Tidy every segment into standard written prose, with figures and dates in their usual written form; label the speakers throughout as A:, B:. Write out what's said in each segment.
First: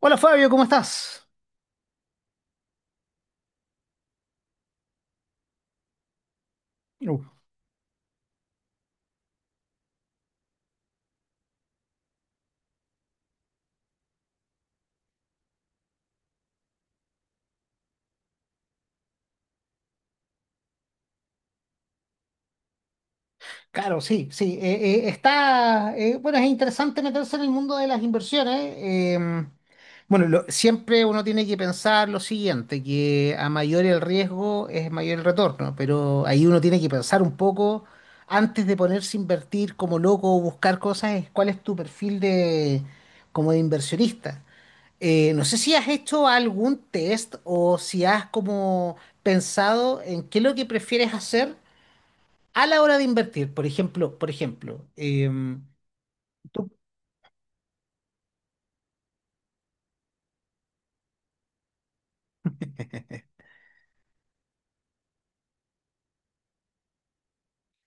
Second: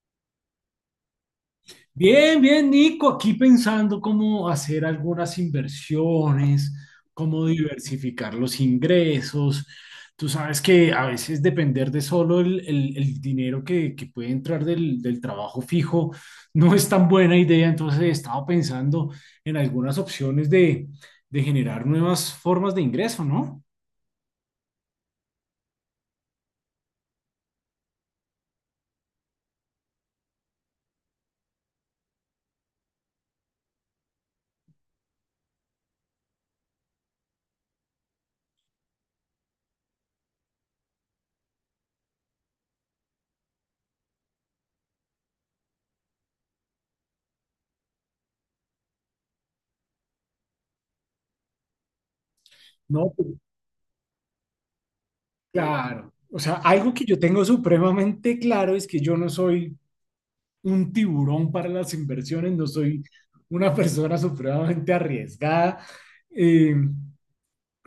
A: Hola Fabio, ¿cómo estás?
B: Bien, bien, Nico, aquí pensando cómo hacer algunas inversiones,
A: Uh,
B: cómo diversificar los ingresos. Tú sabes que a veces depender de solo el dinero que puede entrar del trabajo fijo no es tan buena idea, entonces he estado pensando en algunas opciones de generar nuevas formas de ingreso, ¿no?
A: claro, sí, sí. Está, bueno, es interesante meterse en el mundo de las inversiones. Bueno, siempre uno tiene que pensar lo siguiente, que a mayor el riesgo es mayor el retorno, pero ahí uno tiene que pensar un poco antes de ponerse a invertir como loco o buscar cosas, es cuál es tu perfil de, como de inversionista. No sé si has hecho algún test o si has como pensado en qué es lo que prefieres hacer a la hora de
B: No, pues,
A: invertir, por ejemplo,
B: claro. O sea,
A: tú-
B: algo que yo tengo supremamente claro es que yo no soy un tiburón para las inversiones, no soy una persona supremamente arriesgada. Eh,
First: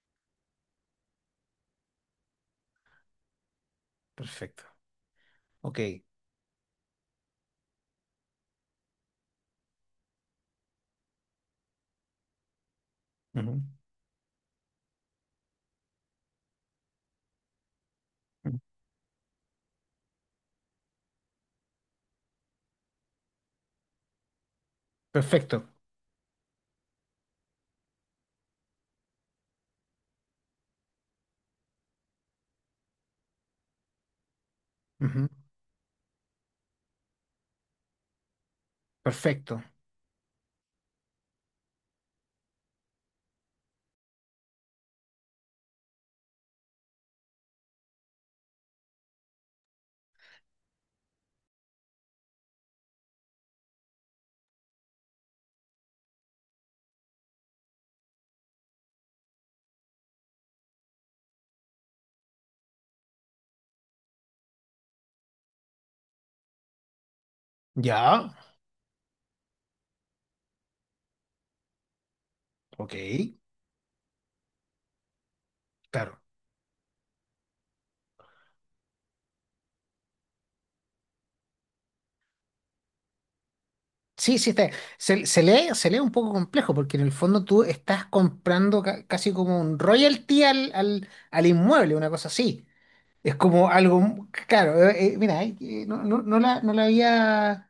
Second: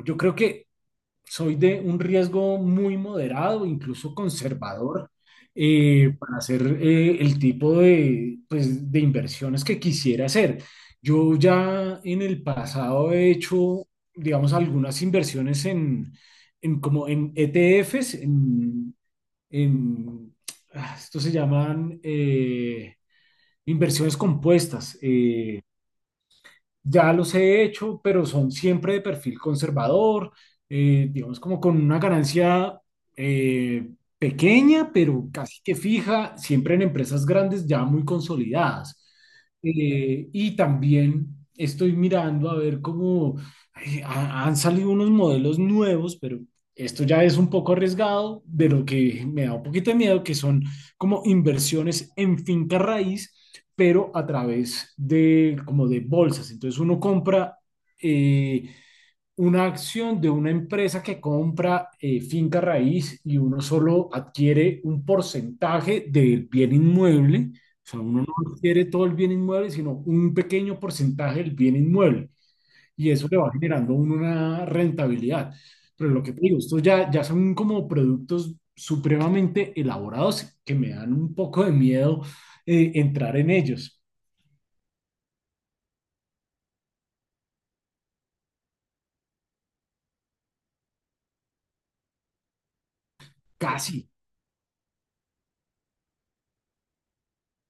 B: yo creo que soy de un riesgo muy moderado, incluso
A: Perfecto.
B: conservador,
A: Ok.
B: para hacer el tipo de, pues, de inversiones que quisiera hacer. Yo ya en el pasado he
A: Ujú.
B: hecho, digamos, algunas inversiones en como en ETFs, en- esto se llaman... inversiones compuestas.
A: Perfecto.
B: Ya los he hecho, pero son siempre de perfil conservador, digamos como con una ganancia eh, pequeña,
A: Ujú.
B: pero casi que fija, siempre en empresas grandes ya muy consolidadas.
A: Perfecto.
B: Y también estoy mirando a ver cómo han salido unos modelos nuevos, pero esto ya es un poco arriesgado, de lo que me da un poquito de miedo, que son como inversiones en finca raíz pero a través de como de bolsas. Entonces uno compra eh, una acción de una empresa que compra finca raíz y uno solo adquiere un porcentaje del bien inmueble. O sea, uno
A: Ya.
B: no adquiere todo el bien inmueble, sino un pequeño porcentaje del bien inmueble.
A: Ok.
B: Y eso le va generando a uno una rentabilidad. Pero
A: Claro.
B: lo que te digo, estos ya, ya son como productos supremamente elaborados que me dan un poco de miedo entrar en ellos.
A: Sí, sí, está. Se lee un poco complejo porque en el fondo tú estás comprando casi como un royalty al inmueble, una cosa así. Es como
B: Casi.
A: algo, claro, mira, no, no, no la había,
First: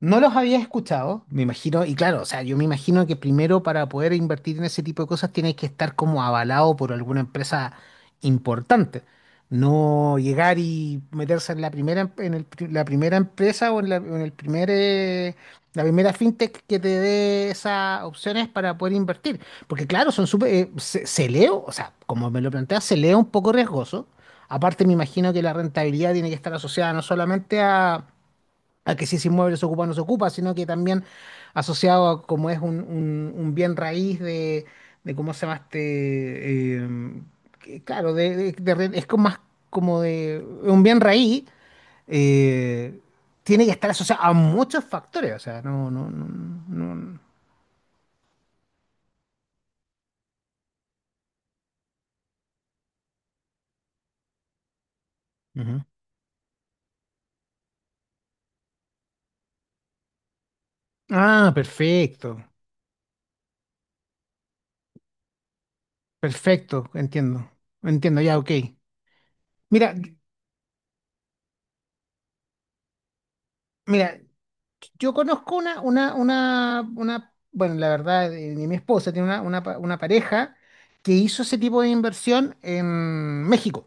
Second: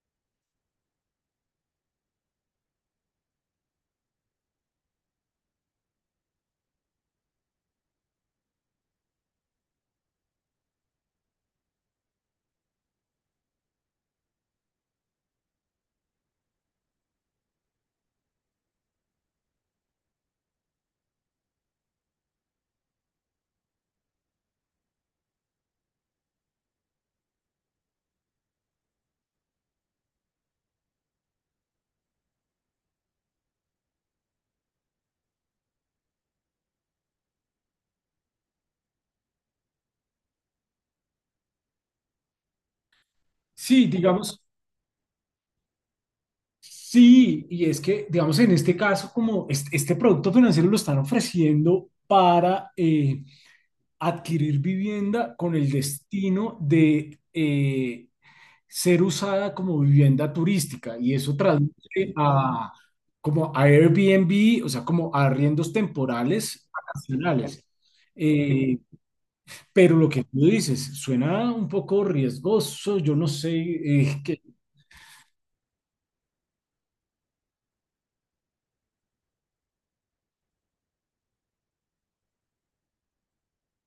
A: no los había escuchado, me imagino, y claro, o sea, yo me imagino que primero para poder invertir en ese tipo de cosas tienes que estar como avalado por alguna empresa importante. No llegar y meterse en la primera, en el la primera empresa o en la, o en el primer, la primera fintech que te dé esas opciones para poder invertir. Porque claro, son súper, se, se leo, o sea, como me lo planteas, se leo un poco riesgoso. Aparte, me imagino que la rentabilidad tiene que estar asociada no solamente a que si ese inmueble se ocupa o no se ocupa, sino que también asociado a como es un, un bien raíz de cómo se llama este, que, claro, es como más como de un bien raíz, eh, tiene que
B: Sí,
A: estar asociado a
B: digamos,
A: muchos factores, o sea, no, no, no, no.
B: sí, y es que, digamos, en este caso, como este producto financiero lo están ofreciendo para adquirir vivienda con el
A: Ujú.
B: destino de ser usada como vivienda turística, y eso
A: Ah,
B: traduce
A: perfecto,
B: a, como a Airbnb, o sea, como a arriendos temporales
A: perfecto, entiendo,
B: vacacionales.
A: entiendo, ya, ok.
B: Eh,
A: Mira,
B: pero lo que tú dices suena un poco riesgoso, yo no sé,
A: mira,
B: eh, que-
A: yo conozco bueno, la verdad, mi esposa tiene una pareja que hizo ese tipo de inversión en México.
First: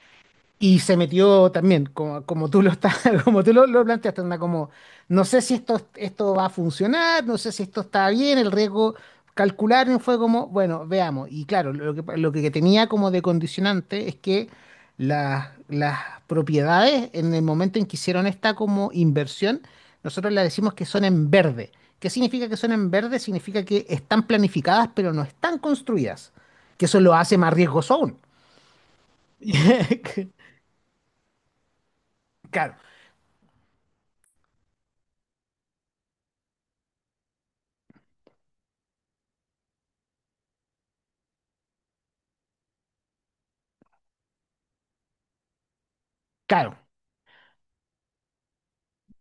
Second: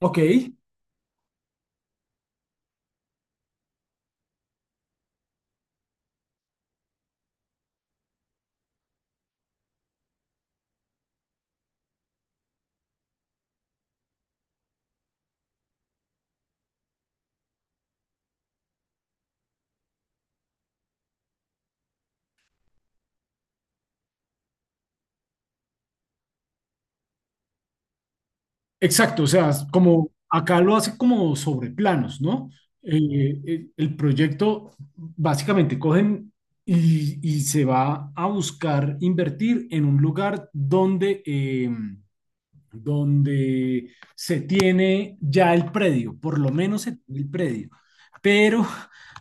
B: ok.
A: Y se metió también, como, como tú lo estás, como tú lo planteaste, anda como, no sé si esto, esto va a funcionar, no sé si esto está bien, el riesgo calcular y fue como, bueno, veamos. Y claro, lo que tenía como de condicionante es que las propiedades, en el momento en que hicieron esta como inversión, nosotros le decimos que son en verde. ¿Qué significa que son en verde? Significa que están planificadas, pero no están construidas, que eso lo hace más riesgoso aún.
B: Exacto, o sea, como acá lo hace como sobre planos, ¿no?
A: Claro.
B: El proyecto básicamente cogen y se va a buscar invertir en un lugar donde, donde se tiene ya el predio, por lo
A: Claro,
B: menos se tiene el predio, pero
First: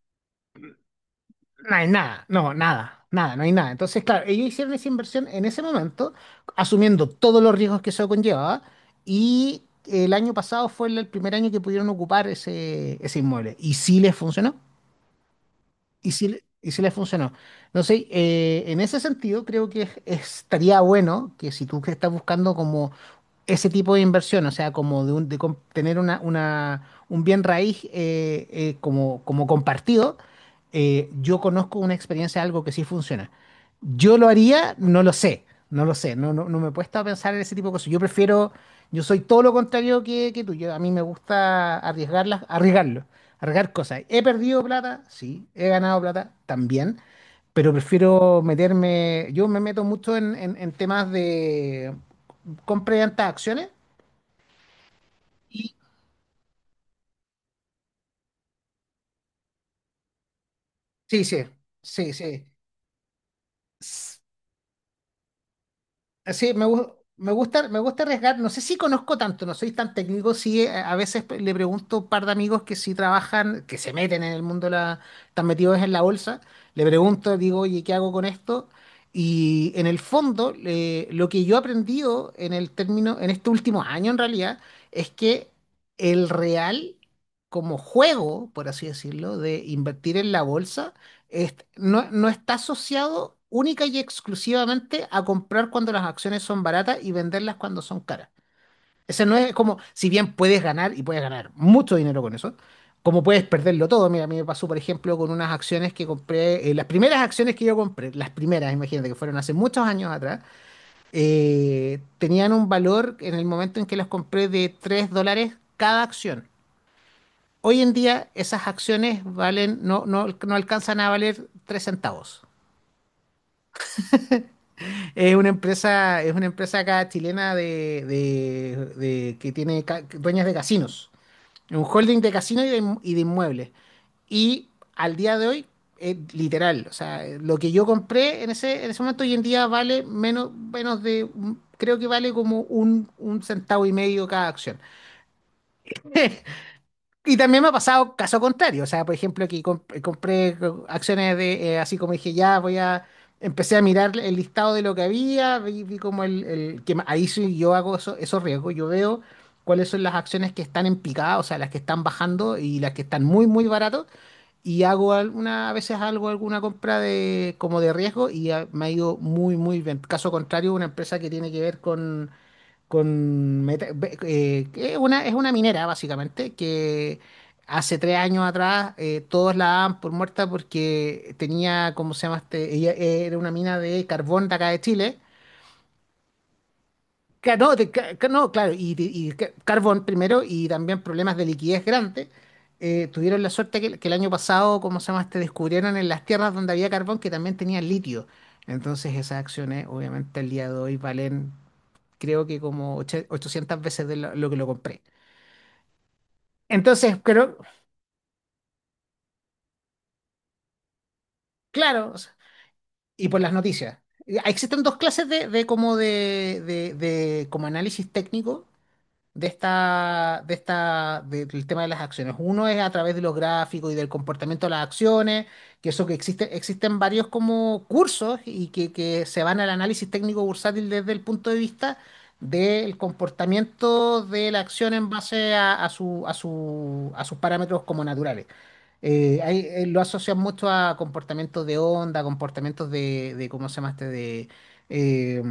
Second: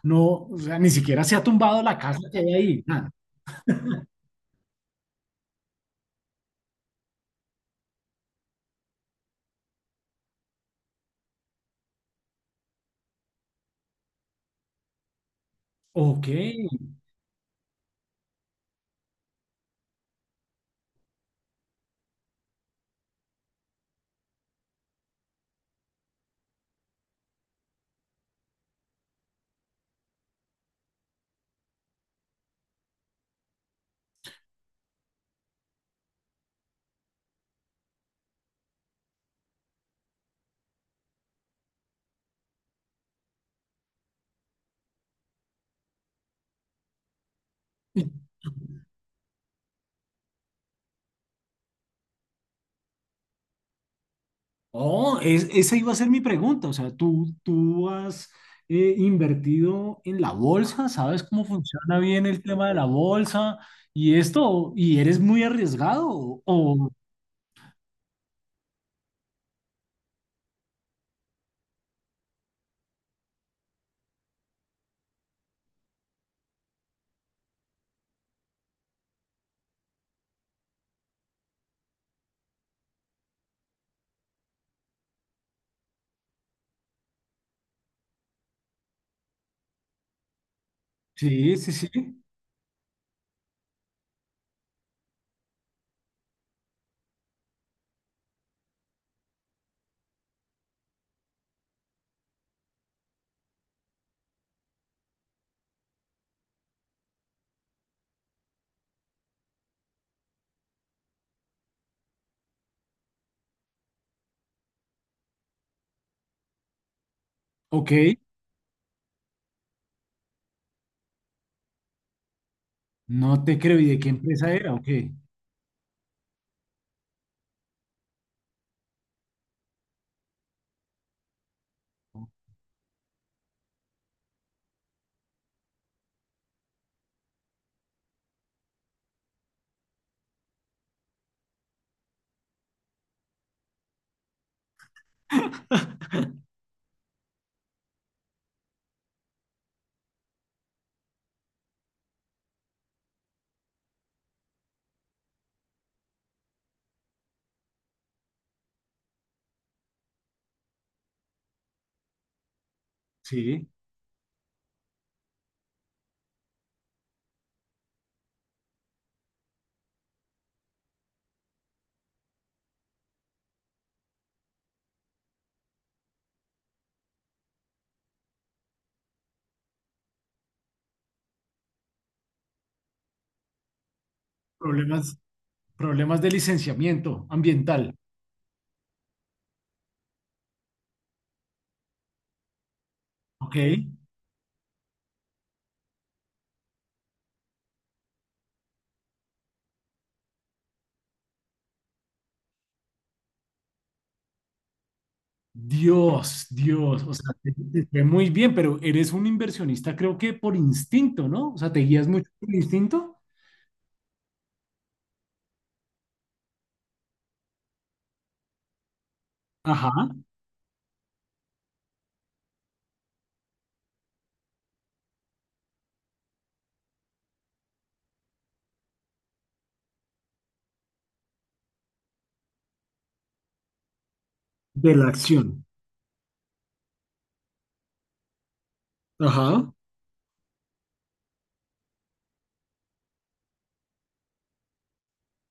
B: no, o sea, ni siquiera se ha
A: no
B: tumbado
A: hay
B: la casa
A: nada,
B: que
A: no,
B: hay ahí,
A: nada,
B: nada.
A: nada, no hay nada. Entonces, claro, ellos hicieron esa inversión en ese momento, asumiendo todos los riesgos que eso conllevaba, y el año pasado fue el primer año que pudieron ocupar ese, ese inmueble. Y sí les funcionó, y sí,
B: Ok.
A: y sí les funcionó. Entonces, en ese sentido, creo que estaría bueno que si tú que estás buscando como ese tipo de inversión, o sea, como de, tener una, un bien raíz como, como compartido, yo conozco una experiencia, algo que sí funciona. Yo lo haría, no lo sé, no lo sé, no, no, no me he puesto a pensar en ese tipo de cosas. Yo prefiero, yo soy todo lo contrario que tú, yo, a mí me gusta arriesgarlas, arriesgarlo, arriesgar cosas. He perdido plata, sí, he ganado plata también pero prefiero meterme, yo me meto mucho en, en temas de, compré hartas acciones
B: Oh,
A: y
B: esa iba a ser mi pregunta. O sea, ¿tú has invertido en la bolsa?
A: sí,
B: ¿Sabes
A: sí,
B: cómo funciona
A: sí,
B: bien el
A: sí.
B: tema de la bolsa y
A: S-
B: esto? ¿Y eres muy arriesgado?
A: Sí, me, me gusta arriesgar. No sé si conozco tanto, no soy tan técnico. Sí, a veces le pregunto a un par de amigos que sí trabajan, que se meten en el mundo, de la, están metidos en la bolsa. Le pregunto, digo, oye, ¿qué hago con esto? Y en el fondo, lo que yo he aprendido en el término, en este último año en realidad, es que el real, como juego, por así decirlo, de invertir en la bolsa,
B: Sí, sí, sí.
A: no, no está asociado única y exclusivamente a comprar cuando las acciones son baratas y venderlas cuando son caras. Ese no es como, si bien puedes ganar y puedes ganar mucho dinero con eso, como puedes perderlo todo. Mira, a mí me pasó, por ejemplo, con unas acciones que compré, las primeras acciones que yo compré, las primeras, imagínate, que fueron hace muchos años atrás, tenían un valor en el momento en que las compré de $3 cada acción. Hoy en
B: Ok,
A: día esas acciones valen, no, no, no alcanzan a valer 3 centavos.
B: no te creo. ¿Y de qué empresa era? Ok,
A: Es una empresa acá chilena de, que tiene dueñas de casinos. Es un holding de casinos y de, y de inmuebles. Y al día de hoy, es literal, o sea, lo que yo compré en ese momento hoy en día vale menos, menos de, creo que vale como un centavo y medio cada acción. Y también me ha pasado caso contrario, o sea, por ejemplo, que compré acciones de, así como dije, ya voy a, empecé a mirar el listado de lo que había, vi, vi como el, ahí sí yo hago esos riesgos, yo veo cuáles son las acciones que están en picada, o sea, las que están bajando y las que están muy, muy
B: sí.
A: baratos, y hago alguna, a veces algo, alguna compra de, como de riesgo y ah, me ha ido muy, muy bien. Caso contrario, una empresa que tiene que ver con que es una minera básicamente que hace 3 años atrás todos la daban por muerta porque tenía, ¿cómo se llama este? Ella era una mina de carbón de acá de
B: Problemas,
A: Chile.
B: problemas de licenciamiento
A: No, de
B: ambiental.
A: no, claro, y carbón primero y también problemas de liquidez grandes. Tuvieron la
B: Ok.
A: suerte que el año pasado, ¿cómo se llama este? Descubrieron en las tierras donde había carbón que también tenía litio. Entonces esas acciones, obviamente, el día de hoy valen, creo que como 800 veces de lo que lo compré.
B: Dios, Dios, o
A: Entonces,
B: sea, te,
A: creo,
B: te fue muy bien, pero eres un inversionista, creo que por instinto, ¿no? O sea, ¿te guías
A: claro, o
B: mucho
A: sea,
B: por instinto?
A: y por las noticias. Existen dos clases de, de como análisis técnico de
B: Ajá.
A: esta, del tema de las acciones. Uno es a través de los gráficos y del comportamiento de las acciones, que eso que existe, existen varios como cursos y que se van al análisis técnico bursátil desde el punto de vista del comportamiento de la acción
B: De la
A: en base
B: acción.
A: a, a sus parámetros como naturales.
B: Ajá.
A: Lo asocian mucho a comportamientos de onda, comportamientos de ¿cómo se llama este? De, eh,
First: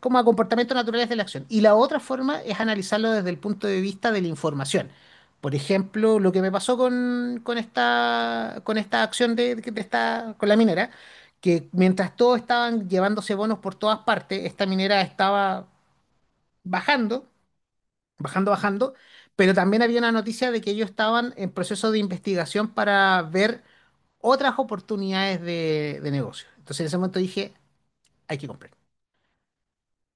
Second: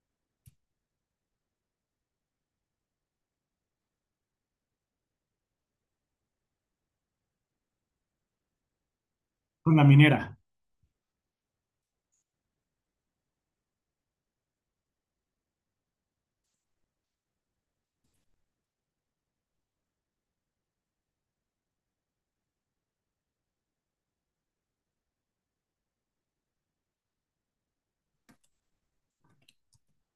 A: como a comportamientos naturales de la acción. Y la otra forma es analizarlo desde el punto de vista de la información. Por ejemplo, lo que me pasó con esta acción
B: Con
A: de
B: la
A: esta,
B: minera.
A: con la minera, que mientras todos estaban llevándose bonos por todas partes, esta minera estaba bajando, bajando, bajando, pero también había una noticia de que ellos estaban en proceso de investigación para ver otras oportunidades de negocio. Entonces en ese momento dije, hay que comprar.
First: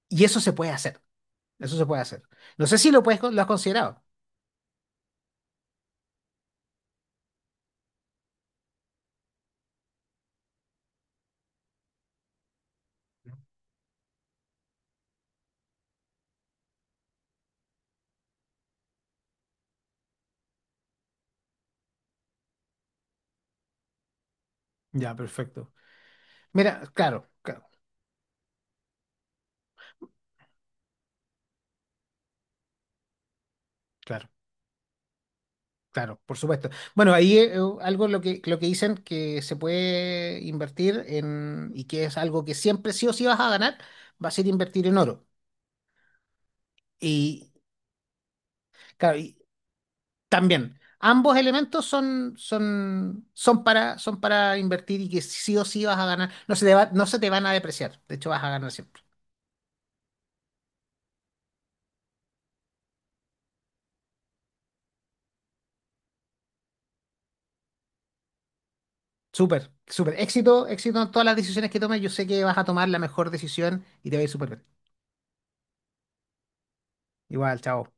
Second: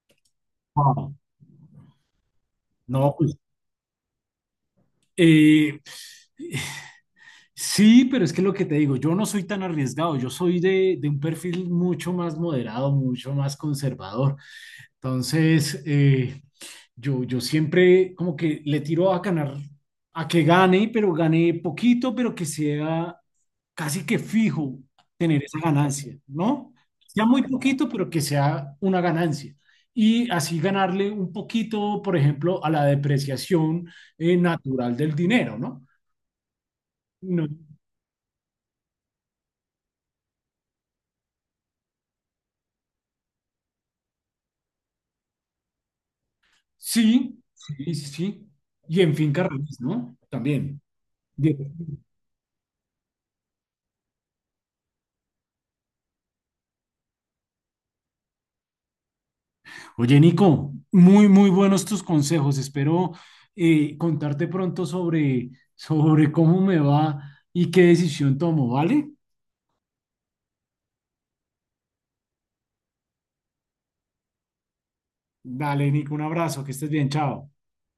A: Y eso se puede hacer,
B: Wow.
A: eso se puede hacer. No sé si lo
B: No,
A: puedes,
B: pues
A: lo has considerado.
B: Eh, sí, pero es que lo que te digo, yo no soy tan arriesgado, yo soy de un perfil mucho más moderado, mucho más conservador. Entonces, yo, yo siempre como que le tiro a ganar, a que gane, pero gane poquito, pero que sea casi que fijo
A: Ya,
B: tener esa
A: perfecto.
B: ganancia, ¿no?
A: Mira,
B: Sea
A: claro,
B: muy
A: claro,
B: poquito, pero que sea una ganancia. Y así ganarle un poquito, por ejemplo, a la depreciación
A: claro,
B: natural del dinero, ¿no?
A: claro, por supuesto. Bueno, ahí
B: No,
A: algo lo que dicen que se puede invertir en, y que es algo que siempre sí o sí vas a ganar, va a ser invertir en oro.
B: sí,
A: Y
B: sí, sí, sí. Y en
A: claro, y
B: finca raíz, ¿no?
A: también,
B: También.
A: ambos
B: Bien.
A: elementos son, son, son para, son para invertir y que sí o sí vas a ganar. No se te no se te van a depreciar. De hecho, vas a ganar siempre.
B: Oye, Nico, muy, muy buenos tus consejos. Espero contarte pronto sobre, sobre cómo me va y qué decisión tomo, ¿vale?
A: Súper, súper. Éxito, éxito en todas las decisiones que tomes. Yo sé que vas a tomar la mejor decisión y te va a ir súper bien.
B: Dale, Nico, un abrazo, que estés bien, chao.
A: Igual, chao.